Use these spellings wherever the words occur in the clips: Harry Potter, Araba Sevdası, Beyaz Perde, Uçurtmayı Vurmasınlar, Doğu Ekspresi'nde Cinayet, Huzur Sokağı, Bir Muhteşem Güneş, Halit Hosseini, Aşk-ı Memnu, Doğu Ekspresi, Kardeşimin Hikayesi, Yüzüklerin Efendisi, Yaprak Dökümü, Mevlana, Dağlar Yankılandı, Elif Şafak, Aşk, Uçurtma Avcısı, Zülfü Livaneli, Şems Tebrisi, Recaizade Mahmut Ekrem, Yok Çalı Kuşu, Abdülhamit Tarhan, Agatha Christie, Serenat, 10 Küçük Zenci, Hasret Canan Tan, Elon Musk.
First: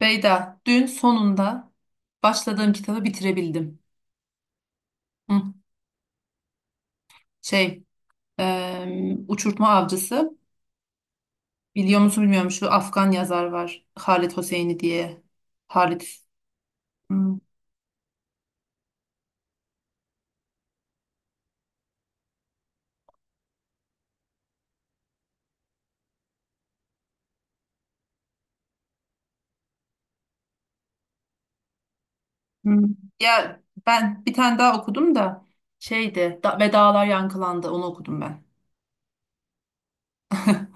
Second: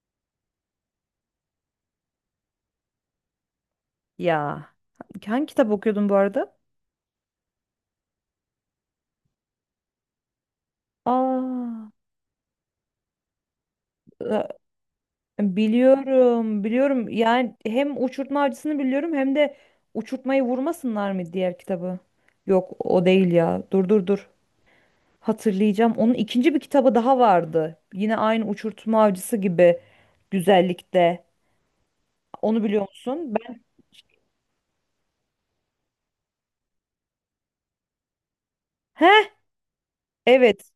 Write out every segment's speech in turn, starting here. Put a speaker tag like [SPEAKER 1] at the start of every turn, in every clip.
[SPEAKER 1] Beyda, dün sonunda başladığım kitabı bitirebildim.
[SPEAKER 2] Ya
[SPEAKER 1] Hı,
[SPEAKER 2] hangi kitap okuyordun bu arada?
[SPEAKER 1] şey, Uçurtma Avcısı.
[SPEAKER 2] Aa,
[SPEAKER 1] Biliyor musun bilmiyorum, şu Afgan yazar var. Halit Hosseini diye. Halit.
[SPEAKER 2] biliyorum, biliyorum.
[SPEAKER 1] Hı,
[SPEAKER 2] Yani hem Uçurtma Avcısı'nı biliyorum hem de Uçurtmayı Vurmasınlar mı diğer kitabı? Yok, o değil ya. Dur dur dur. Hatırlayacağım. Onun ikinci bir kitabı daha vardı. Yine aynı Uçurtma Avcısı gibi güzellikte. Onu
[SPEAKER 1] hı.
[SPEAKER 2] biliyor musun?
[SPEAKER 1] Ya
[SPEAKER 2] Ben
[SPEAKER 1] ben bir tane daha okudum da Ve Dağlar Yankılandı, onu okudum ben.
[SPEAKER 2] heh, evet.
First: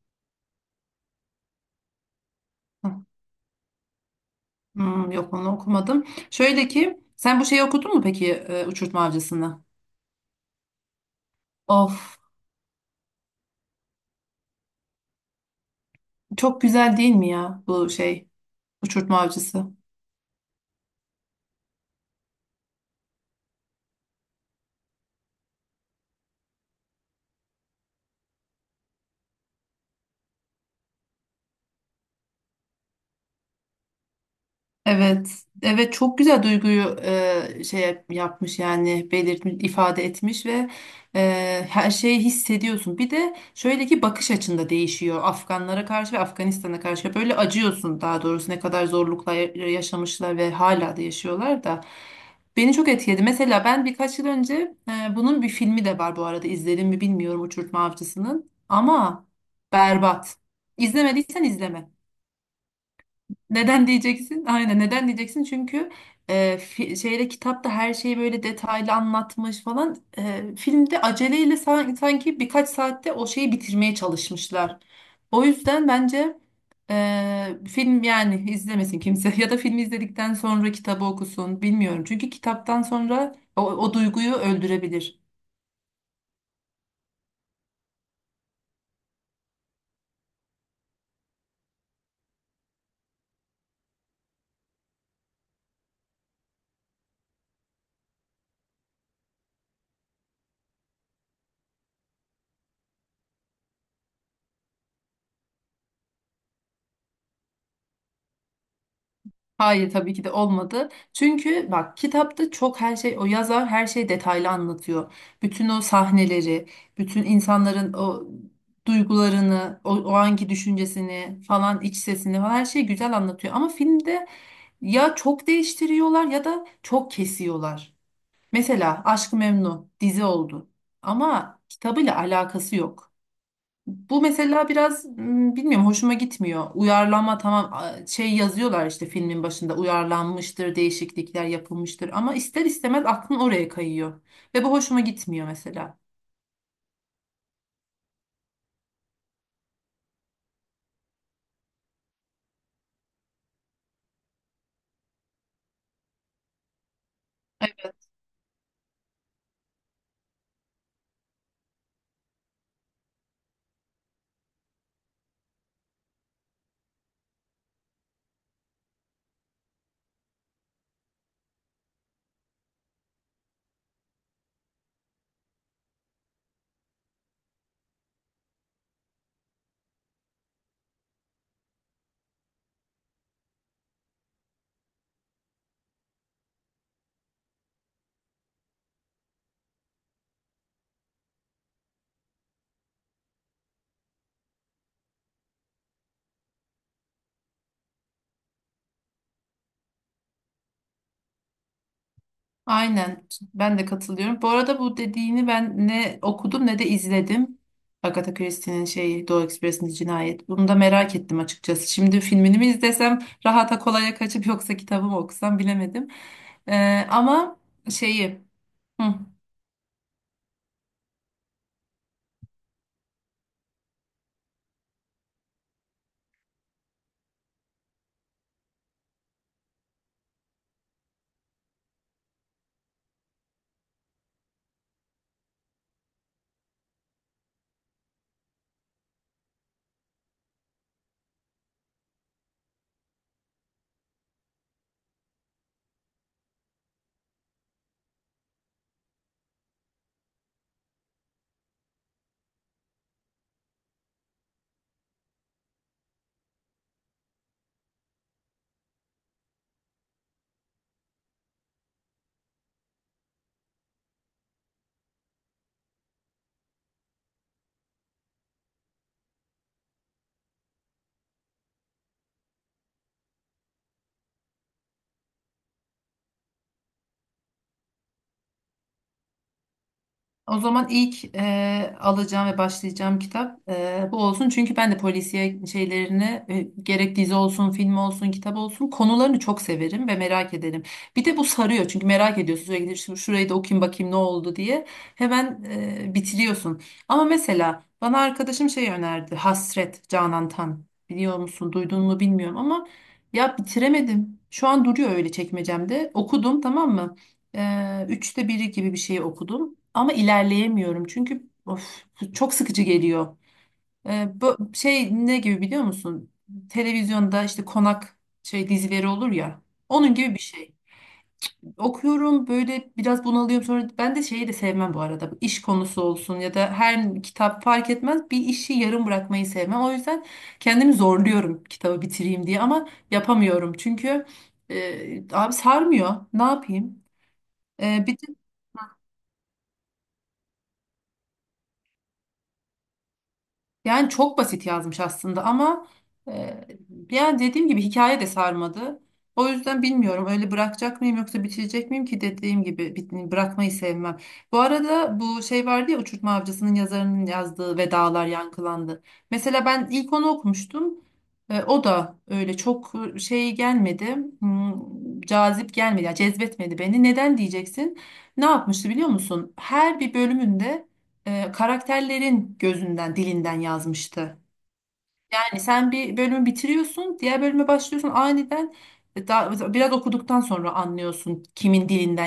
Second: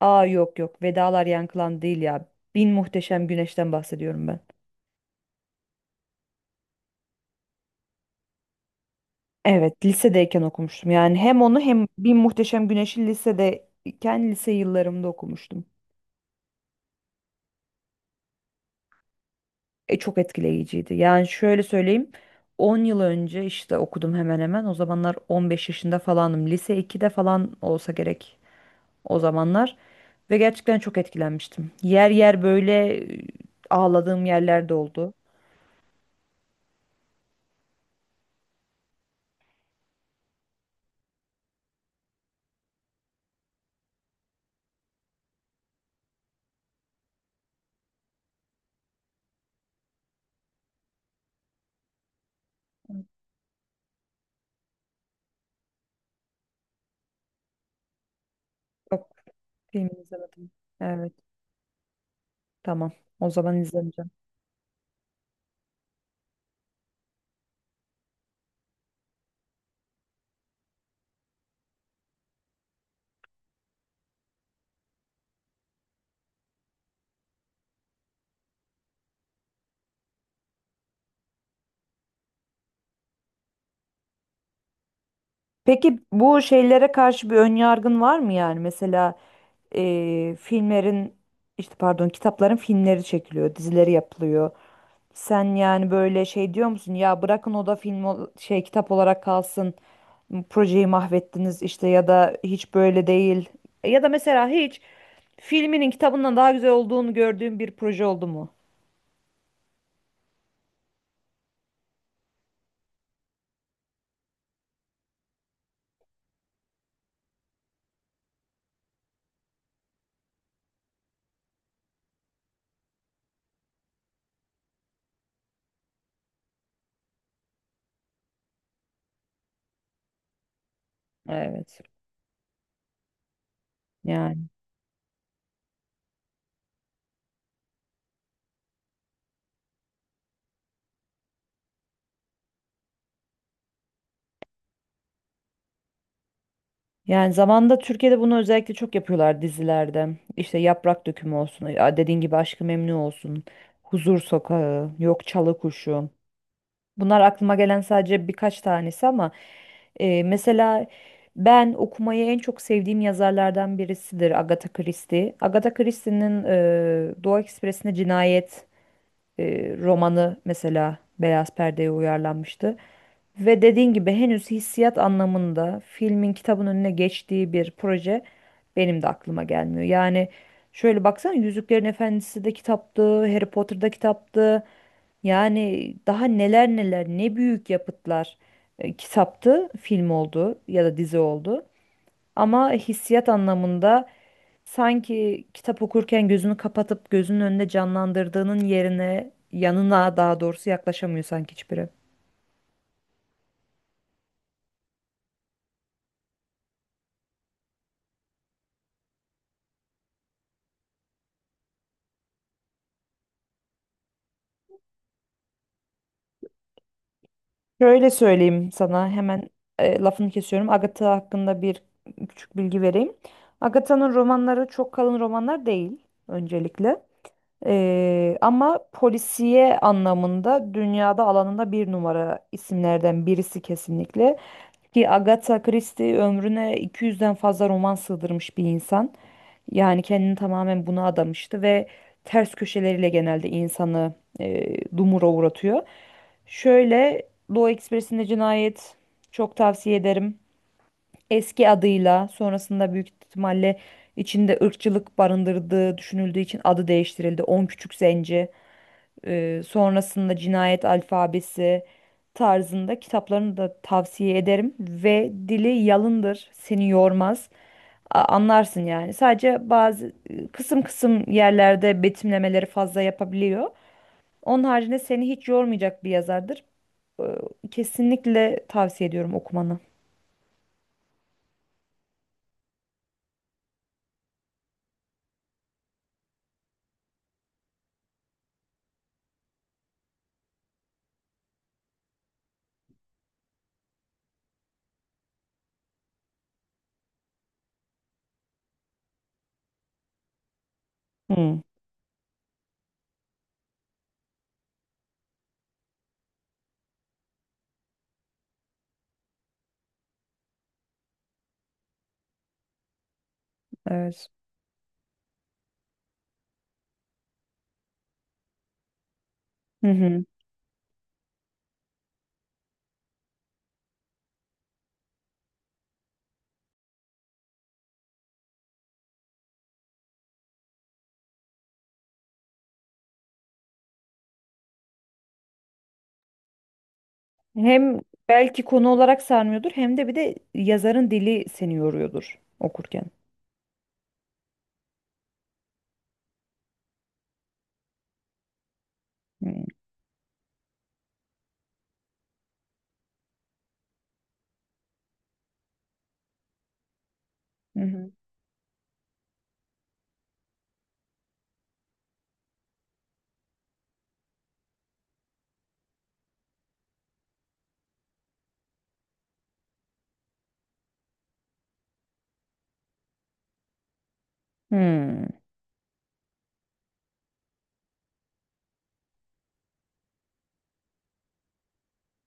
[SPEAKER 2] Aa yok yok. Vedalar Yankılan değil ya. Bin
[SPEAKER 1] Hı,
[SPEAKER 2] Muhteşem Güneş'ten bahsediyorum ben.
[SPEAKER 1] hı, yok onu okumadım. Şöyle ki sen bu şeyi okudun mu peki, Uçurtma Avcısı'nı?
[SPEAKER 2] Evet, lisedeyken okumuştum. Yani hem onu hem Bir
[SPEAKER 1] Of,
[SPEAKER 2] Muhteşem Güneş'i lisedeyken lise yıllarımda okumuştum.
[SPEAKER 1] çok güzel değil mi ya bu şey? Uçurtma Avcısı.
[SPEAKER 2] E, çok etkileyiciydi. Yani şöyle söyleyeyim. 10 yıl önce işte okudum hemen hemen. O zamanlar 15 yaşında falanım. Lise 2'de falan olsa gerek o zamanlar. Ve gerçekten çok etkilenmiştim. Yer yer böyle ağladığım yerler de oldu.
[SPEAKER 1] Evet, evet, çok güzel duyguyu yapmış, yani belirtmiş, ifade etmiş ve her şeyi hissediyorsun. Bir de şöyle ki bakış açında değişiyor Afganlara karşı ve Afganistan'a karşı. Böyle acıyorsun, daha doğrusu ne kadar zorluklar yaşamışlar ve hala da yaşıyorlar da. Beni çok etkiledi. Mesela ben birkaç yıl önce bunun bir filmi de var, bu arada izledim mi bilmiyorum Uçurtma Avcısı'nın,
[SPEAKER 2] Yok,
[SPEAKER 1] ama
[SPEAKER 2] film
[SPEAKER 1] berbat.
[SPEAKER 2] izlemedim. Evet,
[SPEAKER 1] İzlemediysen izleme.
[SPEAKER 2] tamam. O zaman
[SPEAKER 1] Neden
[SPEAKER 2] izlemeyeceğim.
[SPEAKER 1] diyeceksin? Aynen, neden diyeceksin? Çünkü şeyde, kitapta her şeyi böyle detaylı anlatmış falan. Filmde aceleyle sanki birkaç saatte o şeyi bitirmeye çalışmışlar. O yüzden bence film, yani izlemesin kimse ya da filmi izledikten sonra kitabı okusun, bilmiyorum. Çünkü kitaptan sonra o duyguyu öldürebilir.
[SPEAKER 2] Peki bu şeylere karşı bir ön yargın var mı yani? Mesela filmlerin işte pardon kitapların filmleri çekiliyor, dizileri yapılıyor. Sen yani böyle şey diyor musun? Ya bırakın o da şey kitap olarak kalsın. Projeyi mahvettiniz işte ya da hiç böyle değil. Ya da mesela hiç filminin kitabından daha güzel olduğunu gördüğün bir proje oldu mu?
[SPEAKER 1] Hayır, tabii ki de olmadı. Çünkü bak, kitapta çok her şey, o yazar her şeyi detaylı anlatıyor. Bütün o sahneleri, bütün insanların o duygularını, o anki düşüncesini falan, iç sesini falan, her şeyi güzel anlatıyor. Ama filmde ya çok değiştiriyorlar ya da çok kesiyorlar. Mesela Aşk-ı Memnu dizi oldu ama
[SPEAKER 2] Evet.
[SPEAKER 1] kitabıyla alakası yok. Bu
[SPEAKER 2] Yani
[SPEAKER 1] mesela biraz bilmiyorum, hoşuma gitmiyor. Uyarlama, tamam, şey yazıyorlar işte filmin başında, uyarlanmıştır, değişiklikler yapılmıştır, ama ister istemez aklın oraya kayıyor. Ve bu hoşuma gitmiyor mesela.
[SPEAKER 2] yani zamanda Türkiye'de bunu özellikle çok yapıyorlar dizilerde. İşte Yaprak Dökümü olsun, ya dediğin gibi Aşk-ı Memnu olsun, Huzur Sokağı, Yok Çalı Kuşu. Bunlar aklıma gelen sadece birkaç tanesi ama mesela ben okumayı en çok sevdiğim yazarlardan birisidir Agatha Christie. Agatha Christie'nin Doğu Ekspresi'nde Cinayet romanı mesela Beyaz Perde'ye uyarlanmıştı. Ve dediğin gibi henüz hissiyat anlamında filmin kitabın önüne geçtiği bir proje benim de aklıma gelmiyor. Yani şöyle baksana Yüzüklerin Efendisi de kitaptı, Harry Potter'da kitaptı. Yani daha neler neler ne büyük yapıtlar kitaptı, film oldu ya da dizi oldu. Ama hissiyat anlamında sanki kitap okurken gözünü kapatıp gözünün önünde canlandırdığının yerine yanına daha doğrusu yaklaşamıyor sanki hiçbiri.
[SPEAKER 1] Aynen, ben de katılıyorum. Bu arada bu dediğini ben ne okudum ne de izledim. Agatha Christie'nin şeyi, Doğu Ekspresi'nin cinayet. Bunu da merak ettim açıkçası. Şimdi filmini mi izlesem, rahata kolaya kaçıp, yoksa kitabımı okusam, bilemedim. Ama
[SPEAKER 2] Şöyle
[SPEAKER 1] şeyi...
[SPEAKER 2] söyleyeyim
[SPEAKER 1] Hı.
[SPEAKER 2] sana hemen lafını kesiyorum. Agatha hakkında bir küçük bilgi vereyim. Agatha'nın romanları çok kalın romanlar değil öncelikle. Ama polisiye anlamında dünyada alanında bir numara isimlerden birisi kesinlikle. Ki Agatha Christie ömrüne 200'den fazla roman sığdırmış bir insan. Yani kendini tamamen buna adamıştı ve ters köşeleriyle genelde insanı dumura uğratıyor. Şöyle Doğu Ekspresi'nde Cinayet çok tavsiye ederim. Eski adıyla sonrasında büyük ihtimalle içinde ırkçılık barındırdığı düşünüldüğü için adı değiştirildi. 10 Küçük Zenci. Sonrasında cinayet alfabesi tarzında kitaplarını da tavsiye ederim ve dili yalındır, seni yormaz. Anlarsın yani. Sadece bazı kısım kısım yerlerde betimlemeleri fazla yapabiliyor. Onun haricinde seni hiç yormayacak bir yazardır. Kesinlikle tavsiye ediyorum okumanı.
[SPEAKER 1] O zaman ilk alacağım ve başlayacağım kitap bu olsun. Çünkü ben de polisiye şeylerini, gerek dizi olsun, film olsun, kitap olsun, konularını çok severim ve merak ederim. Bir de bu sarıyor çünkü merak ediyorsun sürekli. Şurayı da okuyayım bakayım ne oldu" diye. Hemen bitiriyorsun. Ama mesela bana arkadaşım şey önerdi. Hasret Canan Tan. Biliyor
[SPEAKER 2] Hmm,
[SPEAKER 1] musun, duydun mu bilmiyorum, ama ya bitiremedim. Şu an duruyor öyle çekmecemde. Okudum, tamam mı? Üçte biri gibi bir şey okudum, ama ilerleyemiyorum çünkü of, çok sıkıcı geliyor.
[SPEAKER 2] evet.
[SPEAKER 1] Bu şey ne gibi biliyor musun? Televizyonda işte konak şey dizileri olur ya.
[SPEAKER 2] Hı
[SPEAKER 1] Onun
[SPEAKER 2] hı.
[SPEAKER 1] gibi bir şey. Okuyorum böyle, biraz bunalıyorum, sonra ben de şeyi de sevmem bu arada. İş konusu olsun ya da her kitap fark etmez, bir işi yarım bırakmayı sevmem. O yüzden kendimi zorluyorum kitabı bitireyim diye, ama yapamıyorum. Çünkü abi sarmıyor. Ne yapayım?
[SPEAKER 2] Hem
[SPEAKER 1] Bir de
[SPEAKER 2] belki konu olarak sarmıyordur hem de bir de yazarın dili seni yoruyordur okurken.
[SPEAKER 1] Yani çok basit yazmış aslında ama e, yani dediğim gibi hikaye de sarmadı. O
[SPEAKER 2] Hmm,
[SPEAKER 1] yüzden bilmiyorum öyle bırakacak mıyım yoksa bitirecek miyim, ki dediğim gibi bırakmayı sevmem. Bu arada bu şey vardı ya, Uçurtma Avcısı'nın yazarının yazdığı,
[SPEAKER 2] hı
[SPEAKER 1] Ve
[SPEAKER 2] hı.
[SPEAKER 1] Dağlar Yankılandı. Mesela ben ilk onu okumuştum. E, o da öyle çok şey gelmedi. Hmm, cazip gelmedi. Yani cezbetmedi beni. Neden diyeceksin? Ne yapmıştı biliyor musun? Her bir bölümünde karakterlerin gözünden, dilinden yazmıştı.
[SPEAKER 2] Hmm.
[SPEAKER 1] Yani sen bir bölümü bitiriyorsun, diğer bölüme başlıyorsun, aniden biraz okuduktan sonra anlıyorsun kimin dilinden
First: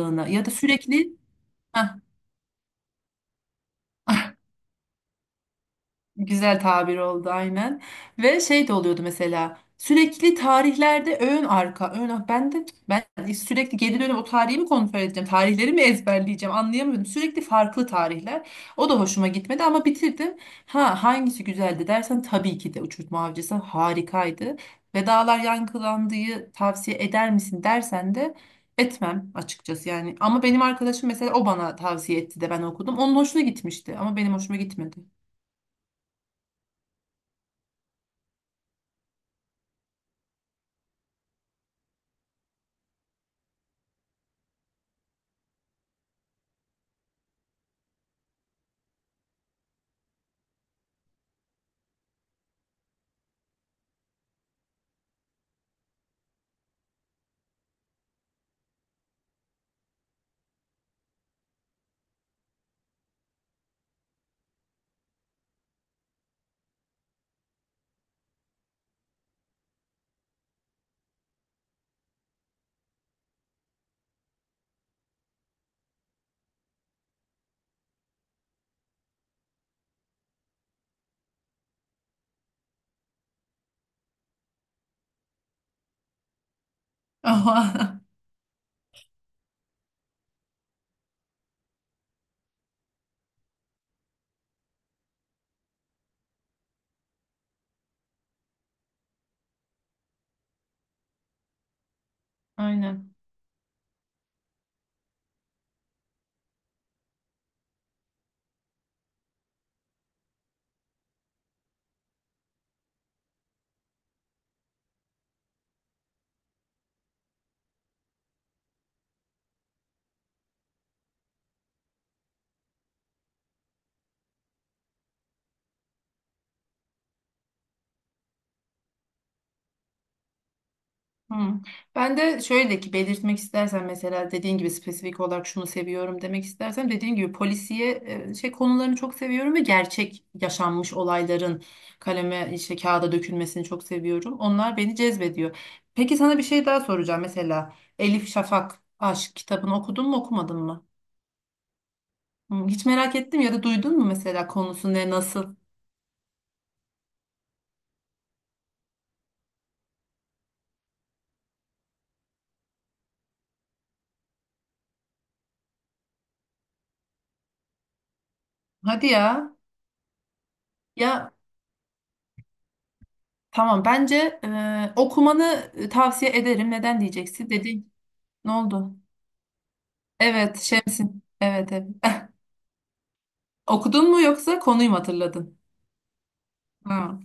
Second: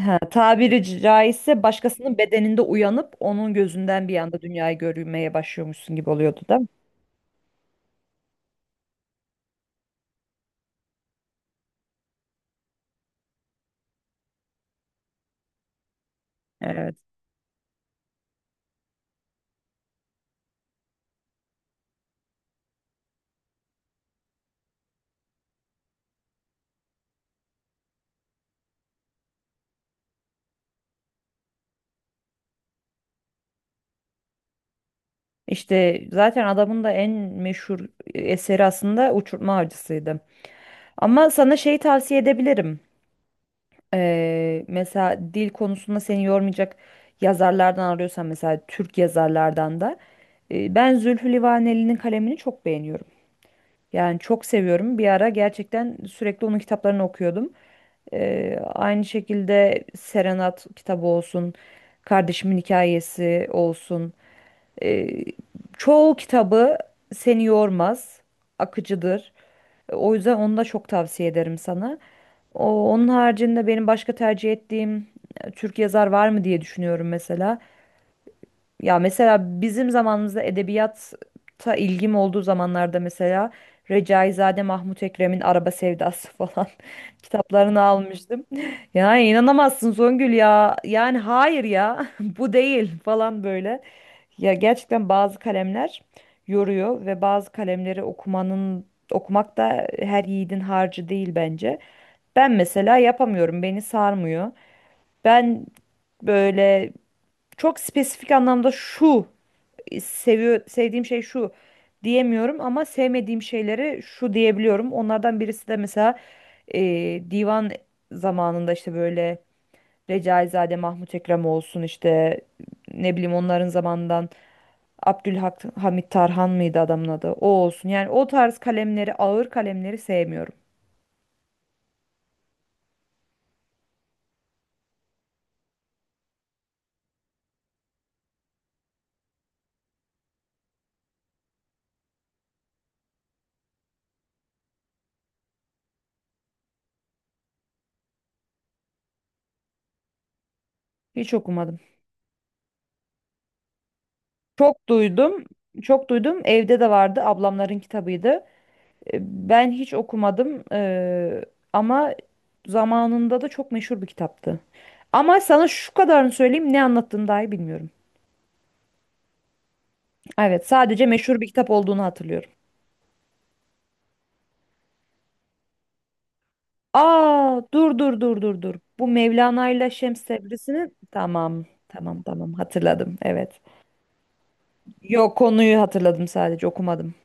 [SPEAKER 2] Ha,
[SPEAKER 1] ya da
[SPEAKER 2] tabiri
[SPEAKER 1] sürekli.
[SPEAKER 2] caizse
[SPEAKER 1] Heh,
[SPEAKER 2] başkasının bedeninde uyanıp onun gözünden bir anda dünyayı görmeye başlıyormuşsun gibi oluyordu değil
[SPEAKER 1] güzel
[SPEAKER 2] mi?
[SPEAKER 1] tabir oldu aynen. Ve şey de oluyordu mesela, sürekli tarihlerde ön arka ön ar- ben de ben sürekli geri dönüp o tarihi mi kontrol edeceğim, tarihleri mi ezberleyeceğim,
[SPEAKER 2] Evet.
[SPEAKER 1] anlayamıyordum, sürekli farklı tarihler. O da hoşuma gitmedi ama bitirdim. Ha, hangisi güzeldi dersen, tabii ki de Uçurtma Avcısı harikaydı. Ve Dağlar Yankılandı'yı tavsiye eder misin dersen de etmem açıkçası. Yani ama benim arkadaşım mesela, o bana tavsiye etti de ben okudum, onun hoşuna gitmişti ama benim hoşuma gitmedi.
[SPEAKER 2] İşte zaten adamın da en meşhur eseri aslında Uçurtma Avcısı'ydı. Ama sana şey tavsiye edebilirim. Mesela dil konusunda seni yormayacak yazarlardan arıyorsan mesela Türk yazarlardan da ben Zülfü Livaneli'nin kalemini çok beğeniyorum. Yani çok seviyorum. Bir ara gerçekten sürekli onun kitaplarını okuyordum. Aynı şekilde Serenat kitabı olsun, Kardeşimin Hikayesi olsun. Ee, çoğu kitabı seni yormaz, akıcıdır. O yüzden onu da çok tavsiye ederim sana. Onun haricinde benim başka tercih ettiğim Türk yazar var mı diye düşünüyorum mesela. Ya mesela bizim zamanımızda edebiyata ilgim olduğu zamanlarda mesela Recaizade Mahmut Ekrem'in Araba Sevdası falan kitaplarını almıştım. Ya inanamazsın Songül ya. Yani hayır ya, bu değil falan böyle. Ya gerçekten bazı kalemler yoruyor ve bazı kalemleri okumak da her yiğidin harcı değil bence. Ben mesela
[SPEAKER 1] Aynen.
[SPEAKER 2] yapamıyorum. Beni sarmıyor. Ben böyle çok spesifik anlamda şu sevdiğim şey şu diyemiyorum ama sevmediğim şeyleri şu diyebiliyorum. Onlardan birisi de mesela e, divan zamanında işte böyle Recaizade, Mahmut Ekrem olsun işte ne bileyim onların zamanından Abdülhamit Tarhan mıydı adamın adı? O olsun. Yani o tarz kalemleri, ağır kalemleri sevmiyorum.
[SPEAKER 1] Hı. Ben de şöyle ki, belirtmek istersen mesela dediğin gibi spesifik olarak şunu seviyorum demek istersen, dediğin gibi polisiye şey konularını çok seviyorum ve gerçek yaşanmış olayların kaleme, işte kağıda dökülmesini çok seviyorum. Onlar beni cezbediyor. Peki, sana bir şey daha soracağım. Mesela Elif Şafak Aşk kitabını okudun mu, okumadın mı?
[SPEAKER 2] Hiç okumadım.
[SPEAKER 1] Hı, hiç merak ettim, ya da duydun mu mesela
[SPEAKER 2] Çok
[SPEAKER 1] konusu ne,
[SPEAKER 2] duydum.
[SPEAKER 1] nasıl?
[SPEAKER 2] Çok duydum. Evde de vardı. Ablamların kitabıydı. E, Ben hiç okumadım. Ama zamanında da çok meşhur bir kitaptı. Ama sana şu kadarını söyleyeyim ne anlattığını dahi bilmiyorum.
[SPEAKER 1] Hadi ya.
[SPEAKER 2] Evet, sadece
[SPEAKER 1] Ya,
[SPEAKER 2] meşhur bir kitap olduğunu hatırlıyorum.
[SPEAKER 1] tamam, bence okumanı tavsiye ederim. Neden diyeceksin?
[SPEAKER 2] Aa
[SPEAKER 1] Dedi.
[SPEAKER 2] dur dur dur
[SPEAKER 1] Ne
[SPEAKER 2] dur dur.
[SPEAKER 1] oldu?
[SPEAKER 2] Bu Mevlana ile Şems
[SPEAKER 1] Evet,
[SPEAKER 2] Tebrisi'nin
[SPEAKER 1] Şemsin.
[SPEAKER 2] tamam
[SPEAKER 1] Evet, evet.
[SPEAKER 2] tamam tamam hatırladım evet.
[SPEAKER 1] Okudun mu, yoksa konuyu mu
[SPEAKER 2] Yok
[SPEAKER 1] hatırladın?
[SPEAKER 2] konuyu hatırladım sadece okumadım.
[SPEAKER 1] Ha.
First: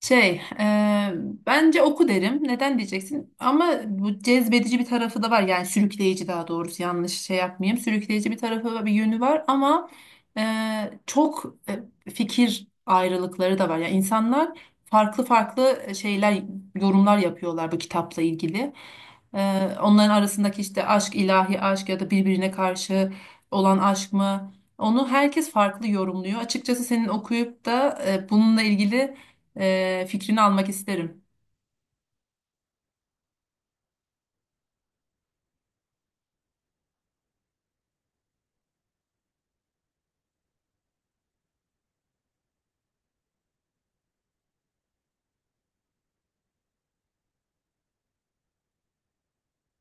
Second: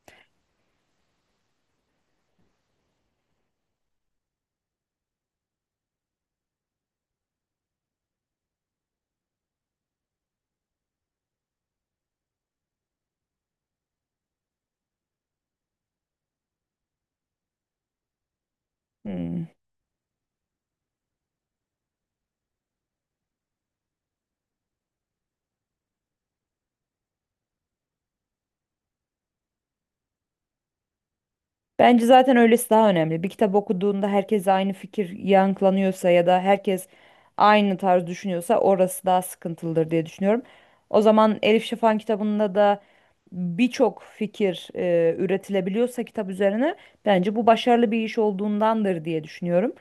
[SPEAKER 1] Şey, e, Bence oku derim. Neden diyeceksin? Ama bu cezbedici bir tarafı da var. Yani sürükleyici, daha doğrusu yanlış şey yapmayayım, sürükleyici bir tarafı ve bir yönü var, ama e, çok fikir ayrılıkları da var. Yani insanlar farklı farklı şeyler, yorumlar yapıyorlar bu kitapla ilgili.
[SPEAKER 2] Hmm.
[SPEAKER 1] E, Onların arasındaki işte aşk, ilahi aşk ya da birbirine karşı olan aşk mı? Onu herkes farklı yorumluyor. Açıkçası senin okuyup da bununla ilgili fikrini almak isterim.
[SPEAKER 2] Bence zaten öylesi daha önemli. Bir kitap okuduğunda herkes aynı fikir yankılanıyorsa ya da herkes aynı tarz düşünüyorsa orası daha sıkıntılıdır diye düşünüyorum. O zaman Elif Şafak'ın kitabında da birçok fikir üretilebiliyorsa kitap üzerine bence bu başarılı bir iş olduğundandır diye düşünüyorum.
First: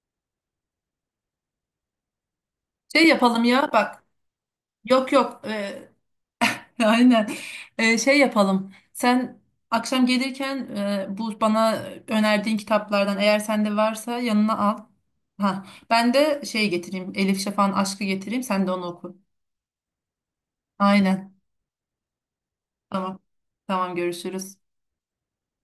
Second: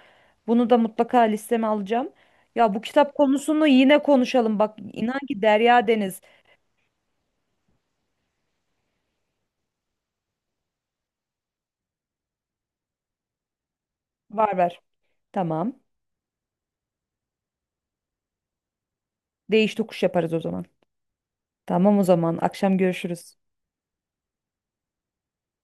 [SPEAKER 2] Bunu da mutlaka listeme alacağım. Ya bu
[SPEAKER 1] Şey
[SPEAKER 2] kitap
[SPEAKER 1] yapalım
[SPEAKER 2] konusunu
[SPEAKER 1] ya,
[SPEAKER 2] yine
[SPEAKER 1] bak.
[SPEAKER 2] konuşalım. Bak
[SPEAKER 1] Yok
[SPEAKER 2] inan
[SPEAKER 1] yok.
[SPEAKER 2] ki Derya Deniz
[SPEAKER 1] Aynen. Şey yapalım. Sen akşam gelirken bu bana önerdiğin kitaplardan, eğer sende varsa,
[SPEAKER 2] var
[SPEAKER 1] yanına al.
[SPEAKER 2] ver.
[SPEAKER 1] Ha,
[SPEAKER 2] Tamam.
[SPEAKER 1] ben de şey getireyim. Elif Şafak'ın Aşk'ı getireyim. Sen de onu oku.
[SPEAKER 2] Değiş tokuş yaparız o zaman.
[SPEAKER 1] Aynen.
[SPEAKER 2] Tamam o zaman. Akşam
[SPEAKER 1] Tamam.
[SPEAKER 2] görüşürüz.
[SPEAKER 1] Tamam, görüşürüz.